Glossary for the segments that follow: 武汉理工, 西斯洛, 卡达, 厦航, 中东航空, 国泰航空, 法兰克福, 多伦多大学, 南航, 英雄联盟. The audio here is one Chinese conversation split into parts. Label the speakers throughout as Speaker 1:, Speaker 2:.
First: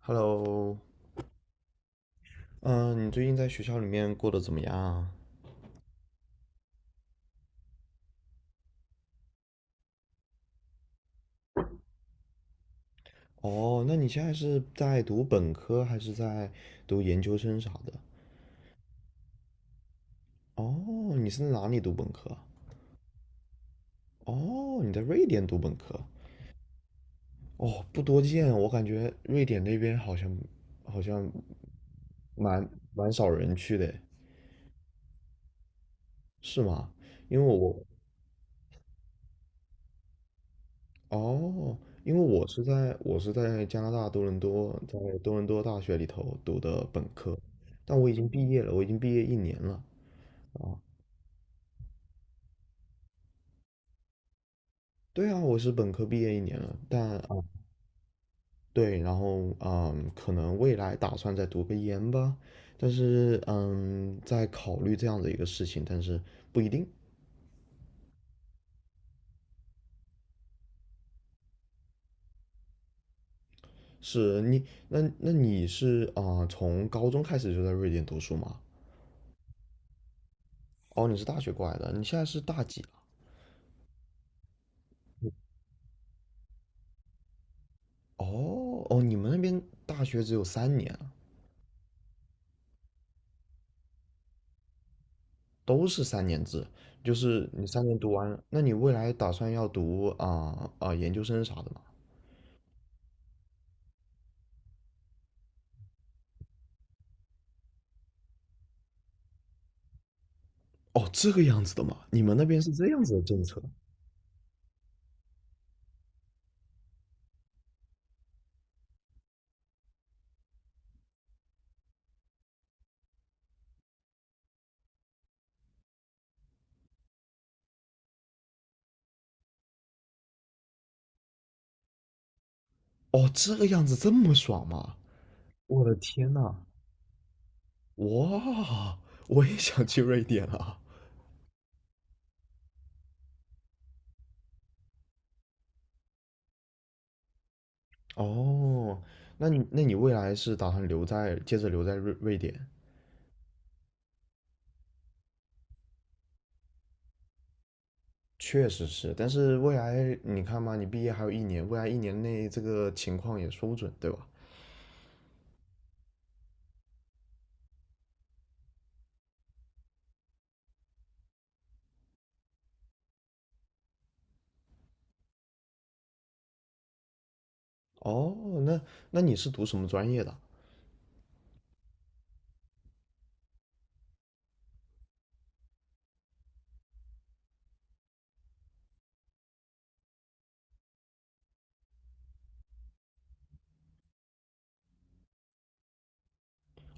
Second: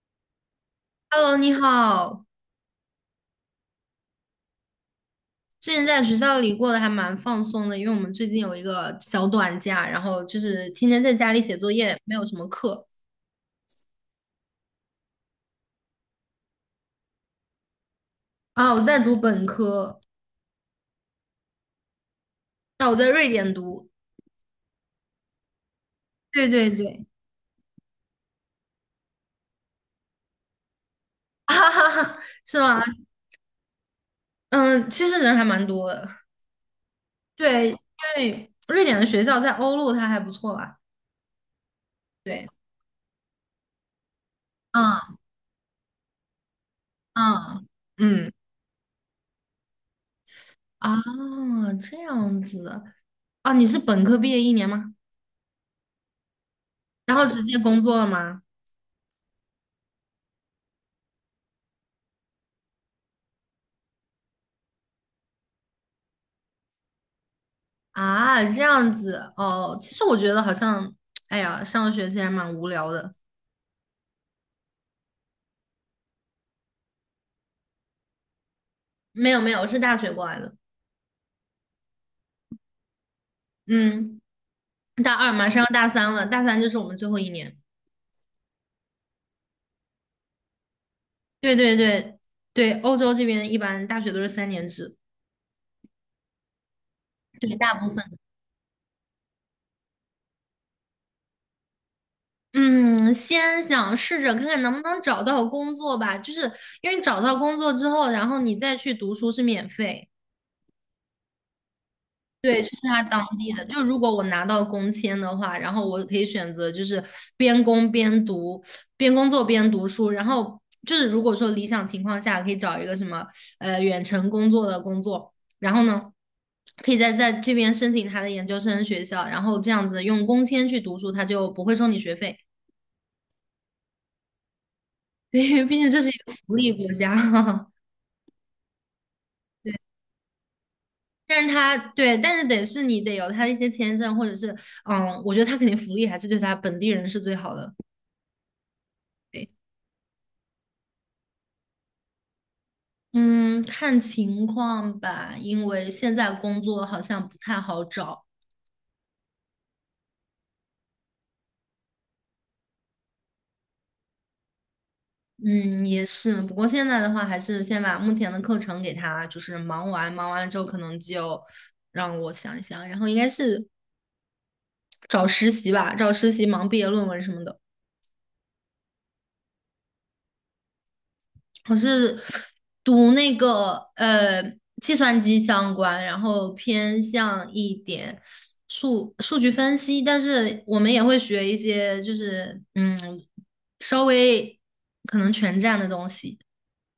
Speaker 1: Hello，
Speaker 2: Hello，你好。
Speaker 1: 嗯，你最近在学校里面过得怎么样啊？
Speaker 2: 之前在学校里过得还蛮放松的，因为我们最近有一个小短假，然后就是天天在家里写作业，没有什么课
Speaker 1: 哦，那你现在是在读本科还是在读研究生啥的？
Speaker 2: 啊。我在读本科，
Speaker 1: 哦，你是在哪里读本科啊。
Speaker 2: 那我在瑞典读。
Speaker 1: 哦，你在瑞典读本科。
Speaker 2: 对对对，
Speaker 1: 哦，不多见，我感觉瑞典那边好像
Speaker 2: 哈哈哈，是
Speaker 1: 蛮
Speaker 2: 吗？
Speaker 1: 蛮少人去的，
Speaker 2: 嗯，其实人还蛮多的。
Speaker 1: 是吗？因为
Speaker 2: 对，因
Speaker 1: 我
Speaker 2: 为瑞典的学校在欧陆它还不错吧？
Speaker 1: 哦，因为我
Speaker 2: 对，
Speaker 1: 是在我是在加拿大多伦多，在
Speaker 2: 嗯
Speaker 1: 多伦多大学里头读的本科，
Speaker 2: 嗯
Speaker 1: 但我已经
Speaker 2: 嗯
Speaker 1: 毕业了，我已经毕业一年了啊。
Speaker 2: 啊，这样子啊，你是本科毕业一年吗？
Speaker 1: 对啊，我是本科毕业一年了，
Speaker 2: 然后直接工作了吗？
Speaker 1: 对，然后可能未来打算再读个研吧，但是在考虑这样的一个事情，但是不一定。
Speaker 2: 啊，这样子哦。其实我觉得好像，哎呀，上学其实还蛮无聊的。
Speaker 1: 是你，那你是从高中开始就在瑞典读书吗？
Speaker 2: 没有没有，我是大学过来的。
Speaker 1: 哦，你是大学过来的，你现在是大几。
Speaker 2: 嗯，大二马上要大三了，大三就是我们最后一年。
Speaker 1: 哦哦，你们那边大学只有三年啊。
Speaker 2: 对对对对，欧洲这边一般大学都是三年制，
Speaker 1: 都是三年制，就是
Speaker 2: 对，
Speaker 1: 你
Speaker 2: 大
Speaker 1: 三
Speaker 2: 部
Speaker 1: 年读
Speaker 2: 分。
Speaker 1: 完了那你未来打算要读研究生啥的吗？
Speaker 2: 嗯，先想试着看看能不能找到工作吧，就是因为找到工作之后，然后你再去读书是免费。
Speaker 1: 哦，这个样子的吗？你们那边
Speaker 2: 对，就
Speaker 1: 是
Speaker 2: 是
Speaker 1: 这样
Speaker 2: 他
Speaker 1: 子的
Speaker 2: 当
Speaker 1: 政
Speaker 2: 地
Speaker 1: 策？
Speaker 2: 的。就如果我拿到工签的话，然后我可以选择就是边工边读，边工作边读书。然后就是如果说理想情况下，可以找一个什么远程工作的工作，然后呢，可以在这边申请他的研究生学校，然后这样子用工签去读书，他就不会收你学费。
Speaker 1: 哦，这个样子这么爽吗？
Speaker 2: 因为毕
Speaker 1: 我
Speaker 2: 竟
Speaker 1: 的
Speaker 2: 这是一
Speaker 1: 天
Speaker 2: 个福
Speaker 1: 呐，
Speaker 2: 利国家。
Speaker 1: 哇，我也
Speaker 2: 对，
Speaker 1: 想去瑞典啊！
Speaker 2: 但是他对，但是得是你得有他的一些签证，或者是嗯，我觉得他肯定福利还是对他本地人是最好的。
Speaker 1: 哦，那
Speaker 2: 对，
Speaker 1: 你未来是打算留在接着留在瑞典？
Speaker 2: 嗯，看情况吧，因为现在工作好像不太好找。
Speaker 1: 确实是，但是未来你看嘛，你毕业还有一年，未来一年内这个情况也说不准，对吧？
Speaker 2: 嗯，也是，不过现在的话，还是先把目前的课程给他，就是忙完，忙完了之后，可能就让我想一想，然后应该是找实习吧，找实习忙毕业论文什么的。
Speaker 1: 哦，那那你是读什么专业的？
Speaker 2: 我是读那个计算机相关，然后偏向一点数据分析，但是我们也会学一些就是嗯稍微可能全站的东西。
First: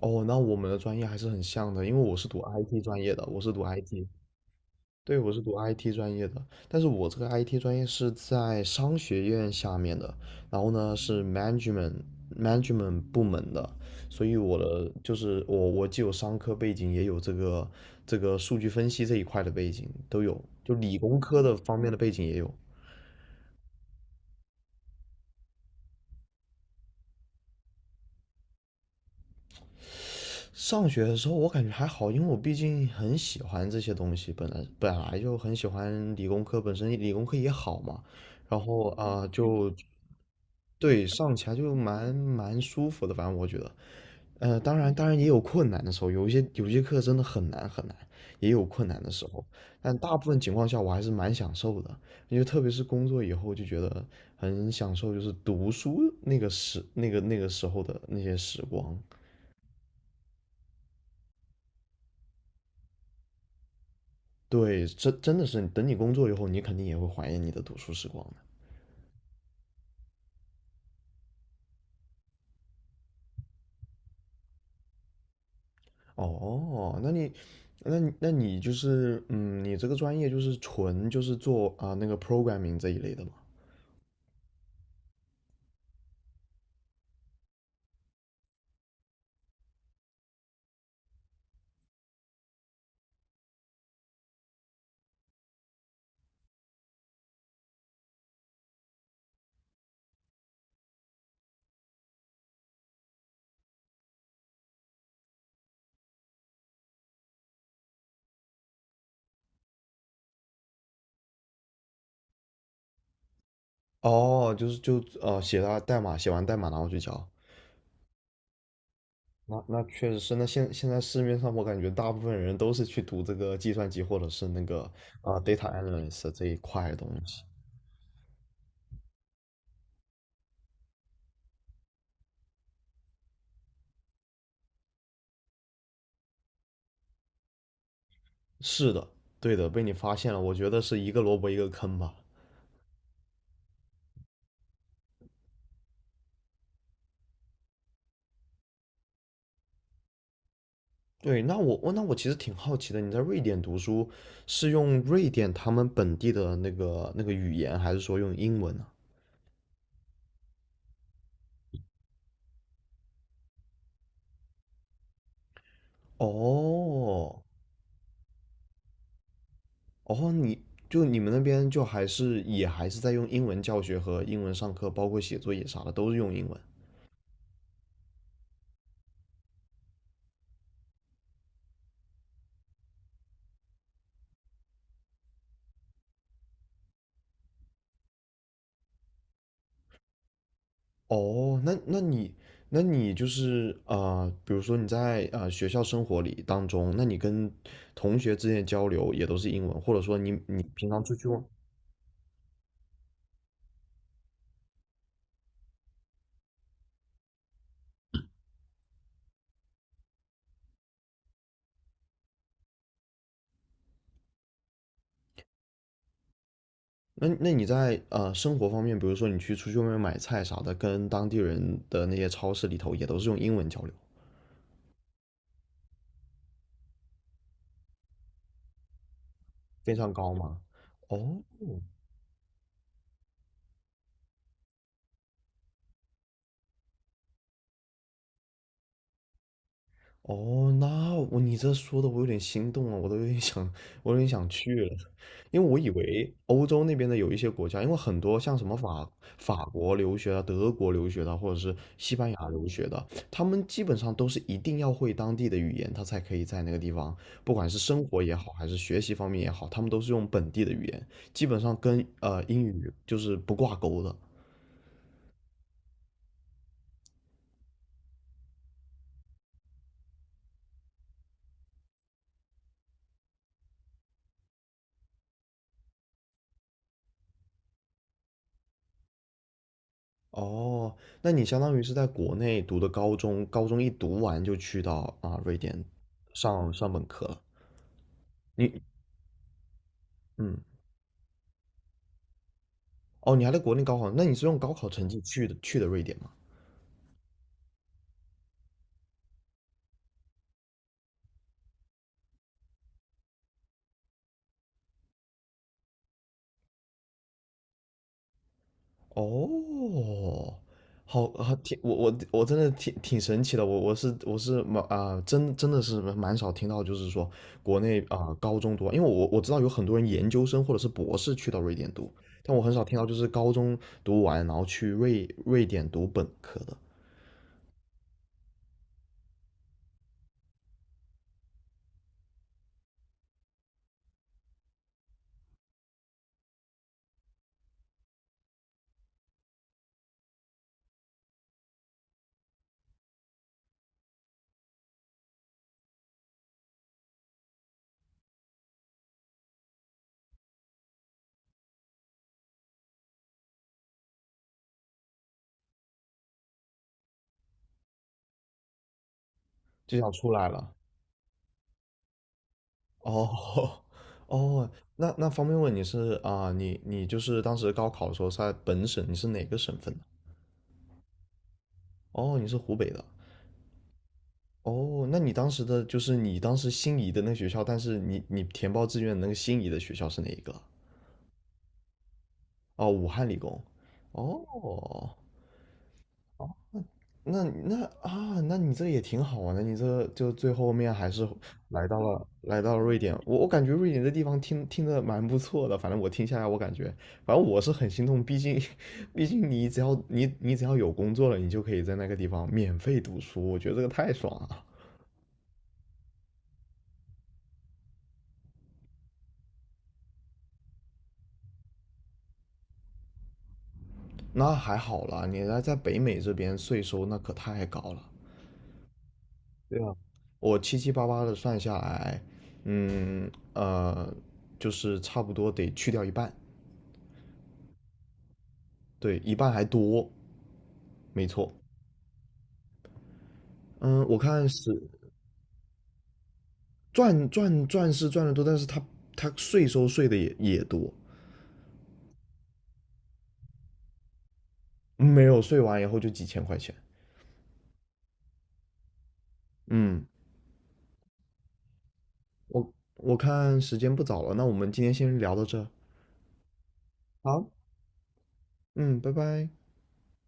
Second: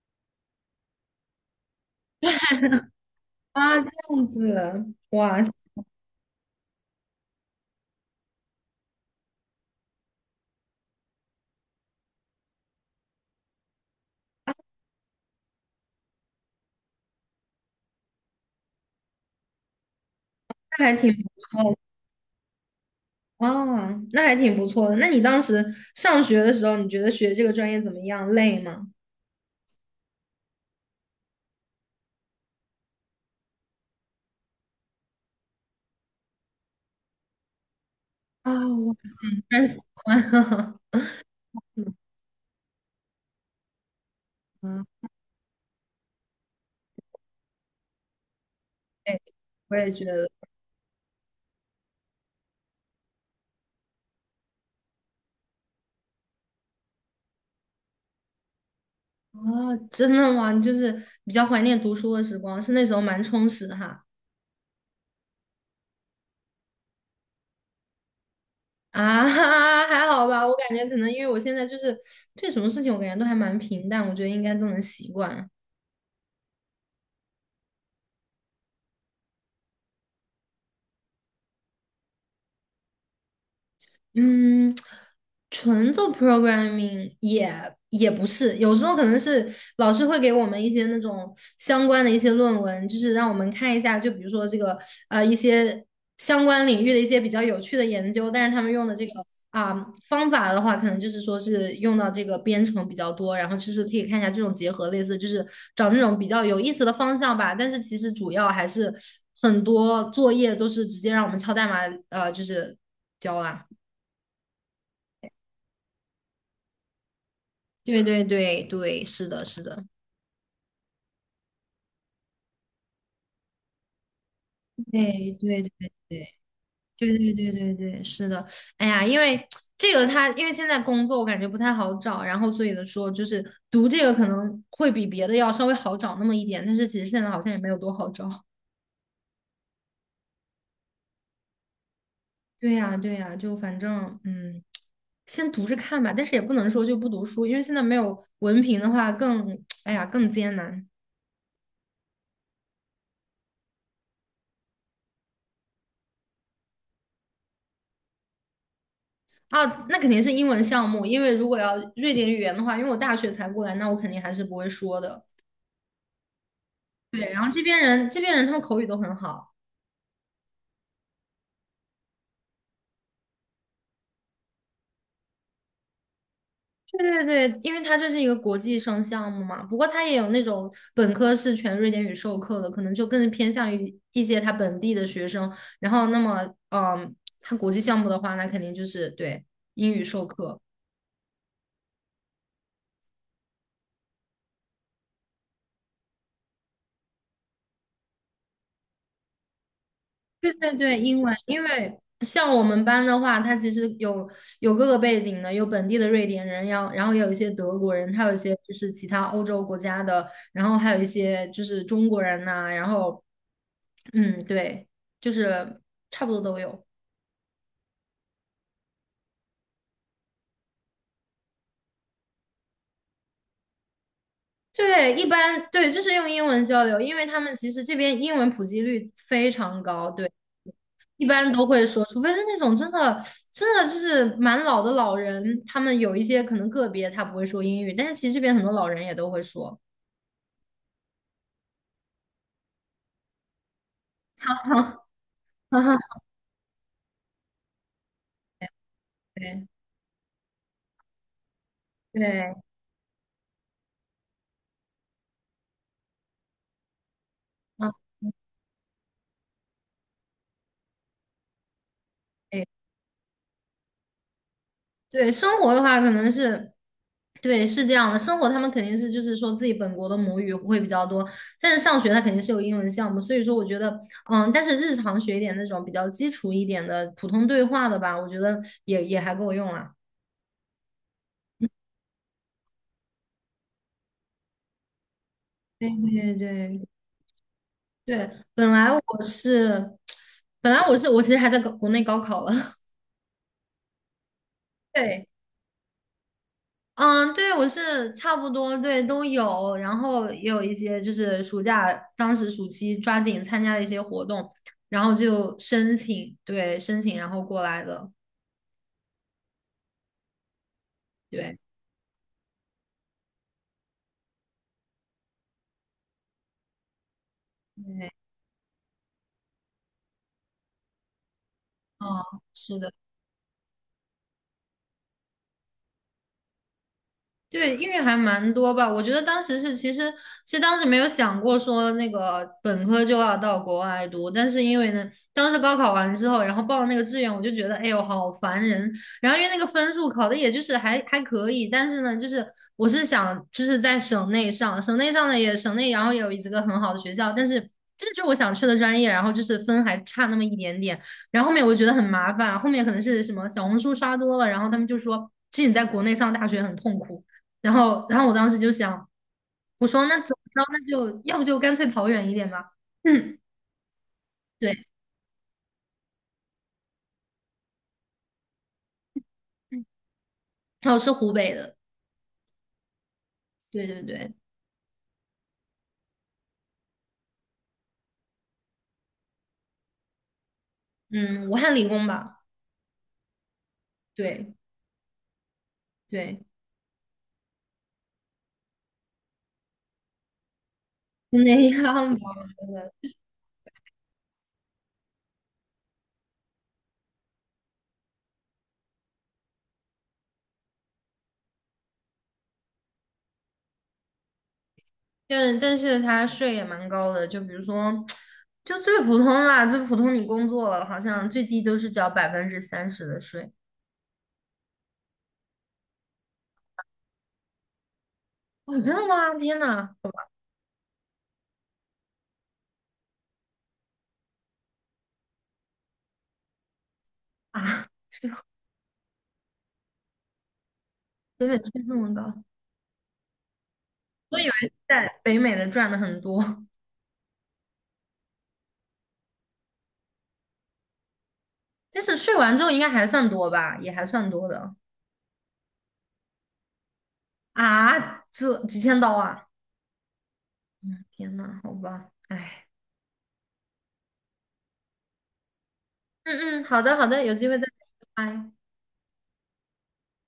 Speaker 1: 哦，那我们的专业还是很像的，因为我是读 IT 专业的，我是读
Speaker 2: 啊，这
Speaker 1: IT,
Speaker 2: 样子，
Speaker 1: 对，我
Speaker 2: 哇，
Speaker 1: 是读 IT 专业的，但是我这个 IT 专业是在商学院下面的，然后呢是 management 部门的，所以我的就是我既有商科背景，也有这个数据分析这一块的背景都有，就
Speaker 2: 那还
Speaker 1: 理
Speaker 2: 挺
Speaker 1: 工
Speaker 2: 不
Speaker 1: 科的
Speaker 2: 错
Speaker 1: 方面的背景也有。
Speaker 2: 的啊，那还挺不错的。那你当时上学的时候，你觉得学这个专业怎么样？累吗？
Speaker 1: 上学的时候我感觉还好，因为我毕竟很喜欢这些东西，本来就很喜欢理工科，本身理工科也好嘛，
Speaker 2: 啊，
Speaker 1: 然后
Speaker 2: 我嗯，但
Speaker 1: 就
Speaker 2: 喜欢，
Speaker 1: 对上起来就蛮舒服的，反正我觉得，当
Speaker 2: 嗯，
Speaker 1: 然也有困难的时候，有些课真的很难很难，也有困难的
Speaker 2: 对，
Speaker 1: 时候，
Speaker 2: 我也
Speaker 1: 但
Speaker 2: 觉
Speaker 1: 大部
Speaker 2: 得。
Speaker 1: 分情况下我还是蛮享受的，因为特别是工作以后就觉得很享受，就是读书那个时那个那个时候的那些时光。
Speaker 2: 哦，真的吗？你就是比较怀念读书的时光，是那时候蛮充实的哈。
Speaker 1: 对，真的是，等你工作以后，你肯定也会怀念你的读书时光的。
Speaker 2: 啊，还好吧，我感觉可能因为我现在就是对什么事情，我感觉都还蛮平淡，我觉得应该都能习惯。
Speaker 1: 哦，那你就是，你这个专业就是纯就是做那个 programming 这一类的吗？
Speaker 2: 嗯，纯做 programming 也不是，有时候可能是老师会给我们一些那种相关的一些论文，就是让我们看一下，就比如说这个一些相关领域的一些比较有趣的研究，但是他们用的这个啊、方法的话，可能就是说是用到这个编程比较多，然后就是可以看一下这种结合，类似就是找那种比较有意思的方向吧。但是其实主要还是很多作业都是直接让我们敲代码，就是交啦。
Speaker 1: 哦，就是写了代码，写完代码然后去交。
Speaker 2: 对对对对，是的，
Speaker 1: 那
Speaker 2: 是
Speaker 1: 那
Speaker 2: 的，
Speaker 1: 确实是，那现在市面上我感觉大部分人都是去读这个计算机或者是那个
Speaker 2: 对对
Speaker 1: data
Speaker 2: 对对
Speaker 1: analyst 这一块的东
Speaker 2: 对对
Speaker 1: 西。
Speaker 2: 对对对，是的。哎呀，因为这个他，因为现在工作我感觉不太好找，然后所以的说就是读这个可能会比别的要稍微好找那么一点，但是其实现在好像也没有多好找。
Speaker 1: 是的，对的，被你发现了，我觉得是一个萝卜一个坑吧。
Speaker 2: 对呀，对呀，就反正嗯，先读着看吧，但是也不能说就不读书，因为现在没有文凭的话更，哎呀，更艰难。
Speaker 1: 对，那我其实挺好奇的，你在瑞典读书是用瑞典他们本地的那个语言，还是说用英文呢？
Speaker 2: 啊，那肯定是英文项目，因为如果要瑞典语言的话，因为我大学才过来，那我肯定还是不会说的。对，
Speaker 1: 哦，
Speaker 2: 然后这边人他们口语都很好。
Speaker 1: 哦，你们那边就还是也还是在用英文教学和英文上课，包括写作业啥的都是用英文。
Speaker 2: 对对对，因为他这是一个国际生项目嘛，不过他也有那种本科是全瑞典语授课的，可能就更偏向于一些他本地的学生。然后，那么，嗯，他国际项目的话，那肯定就是对英语授课。
Speaker 1: 哦，那你就是比如说你在学校生活里当中，那你跟同学之间的交流也都是英文，或者说你
Speaker 2: 对
Speaker 1: 你
Speaker 2: 对
Speaker 1: 平
Speaker 2: 对，
Speaker 1: 常出
Speaker 2: 英
Speaker 1: 去
Speaker 2: 文，
Speaker 1: 玩，
Speaker 2: 因为像我们班的话，他其实有各个背景的，有本地的瑞典人，然后也有一些德国人，还有一些就是其他欧洲国家的，然后还有一些就是中国人呐、然后。嗯，对，就是差不多都有。
Speaker 1: 那你在生活方面，比如说你出去外面买菜啥的，跟当地人的那些超市里头也都是用英文交流，
Speaker 2: 对，一般对，就是用英文交流，因为他们其实这边英文普及率非常
Speaker 1: 非
Speaker 2: 高，
Speaker 1: 常
Speaker 2: 对，
Speaker 1: 高吗？
Speaker 2: 一
Speaker 1: 哦，
Speaker 2: 般都会说，除非是那种真的就是蛮老的老人，他们有一些可能个别他不会说英语，但是其实这边很多老人也都会说。
Speaker 1: 哦，你这说的我有点心动了，我都有点想，我有点 想去了，因为我
Speaker 2: 哈
Speaker 1: 以
Speaker 2: 哈，
Speaker 1: 为欧洲那边的有一些国家，因为很多像什么法法
Speaker 2: 对
Speaker 1: 国留学的、德国留学的啊，或者是西班牙
Speaker 2: 对，
Speaker 1: 留学的，他们基本上都是一定要会当地的语言，他才可以在那个地方，不管是
Speaker 2: 啊，
Speaker 1: 生活也好，还是学习方面也好，他们都是用本地的语言，基本上跟英语就是不挂钩的。
Speaker 2: 对，生活的话可能是，对，是这样的。生活他们肯定是就是说自己本国的母语会比较多，但是上学他肯定是有英文项目，所以说我觉得，嗯，但是日常学一点那种比较基础一点的普通对话的吧，我觉得也也还够用了。
Speaker 1: 哦，那你相当于是在国内读的高中，高中一读完就去到瑞典
Speaker 2: 对对
Speaker 1: 上
Speaker 2: 对
Speaker 1: 上本科了。
Speaker 2: 对，本
Speaker 1: 你
Speaker 2: 来我是，
Speaker 1: 嗯，
Speaker 2: 本来我是我其实还在国内高考了，
Speaker 1: 哦，你还在国内高考，那你是用高考 成绩
Speaker 2: 对。
Speaker 1: 去的瑞典吗？
Speaker 2: 嗯，对，我是差不多，对，都有，然后也有一些就是暑假，当时暑期抓紧参加了一些活动，然后就申请，对，申请然后过来的，
Speaker 1: 哦，好啊，
Speaker 2: 对，
Speaker 1: 我真的挺神奇的，我是蛮真的是蛮少听到，就是说国内
Speaker 2: 对，
Speaker 1: 高中读完，因为我知道有很多人研究生或者是博士去到瑞典读，
Speaker 2: 嗯，
Speaker 1: 但我很
Speaker 2: 是
Speaker 1: 少
Speaker 2: 的。
Speaker 1: 听到就是高中读完然后去瑞典读本科的。
Speaker 2: 对，因为还蛮多吧。我觉得当时是，其实其实当时没有想过说那个本科就要到国外读，但是因为呢，当时高考完之后，然后报了那个志愿，我就觉得，哎呦，好烦人。然后因为那个分数考的也就是还还可以，但是呢，就是我是想就是在省内上，省内上的也省内，然后也有几个很好的学校，但是这就是我想去的专业，然后就是分还差那么一点点。然后后面我觉得很麻烦，后面可能是什么小红书刷多了，然后他们就说，其实你在国内上大学很痛苦。然后，然后我当时就想，我
Speaker 1: 就
Speaker 2: 说
Speaker 1: 想
Speaker 2: 那
Speaker 1: 出
Speaker 2: 怎么
Speaker 1: 来
Speaker 2: 着，
Speaker 1: 了。
Speaker 2: 那就要不就干脆跑远一点吧。嗯，
Speaker 1: 哦 哦，
Speaker 2: 对，
Speaker 1: 那方便问你是你就是当时高考的时候是在本省，你是哪个省份的？
Speaker 2: 然后是湖北的，
Speaker 1: 哦，你是湖北的。
Speaker 2: 对对对，
Speaker 1: 哦，那你当时的就是你当时心仪的那学校，但是你填报志愿的那个心仪的学校是哪一个？
Speaker 2: 嗯，武汉理工吧，
Speaker 1: 哦，武汉理工。
Speaker 2: 对
Speaker 1: 哦，
Speaker 2: 对，
Speaker 1: 那你这也挺好啊，那你这就最后面还是
Speaker 2: 就那样吧，我
Speaker 1: 来
Speaker 2: 觉
Speaker 1: 到了
Speaker 2: 得。
Speaker 1: 瑞典。我感觉瑞典这地方听着蛮不错的，反正我听下来，我感觉，反正我是很心痛，毕竟 毕竟你只要有工作了，你就可以在那个地方免费读书，我觉得这个太爽了。
Speaker 2: 但是他税也蛮高的，就比如说，就最普通啦，最普通你工作了，好像最低都是交30%的税。
Speaker 1: 那还好啦，你来在北美这边税收那可太高了。
Speaker 2: 哦，真的吗？天
Speaker 1: 对啊，
Speaker 2: 呐，好吧
Speaker 1: 我七七八八的算下来，嗯呃，就是差不多得去掉一半，
Speaker 2: 啊，
Speaker 1: 对，一半还多。没
Speaker 2: 北
Speaker 1: 错，
Speaker 2: 美税这么高，
Speaker 1: 嗯，我
Speaker 2: 我
Speaker 1: 看
Speaker 2: 以
Speaker 1: 是
Speaker 2: 为在北美的赚的很多。
Speaker 1: 赚是赚的多，但是他税收税的也多，
Speaker 2: 就是睡完之后应该还算多吧，也还算多的
Speaker 1: 没有税完以后就几千块钱。
Speaker 2: 啊，这几千刀啊！
Speaker 1: 嗯，
Speaker 2: 嗯，天呐，好吧，哎，
Speaker 1: 我看时间不早了，那我们今天先聊到这儿。
Speaker 2: 嗯嗯，好的好的，有机
Speaker 1: 好，
Speaker 2: 会再聊，拜拜。
Speaker 1: 嗯，拜拜。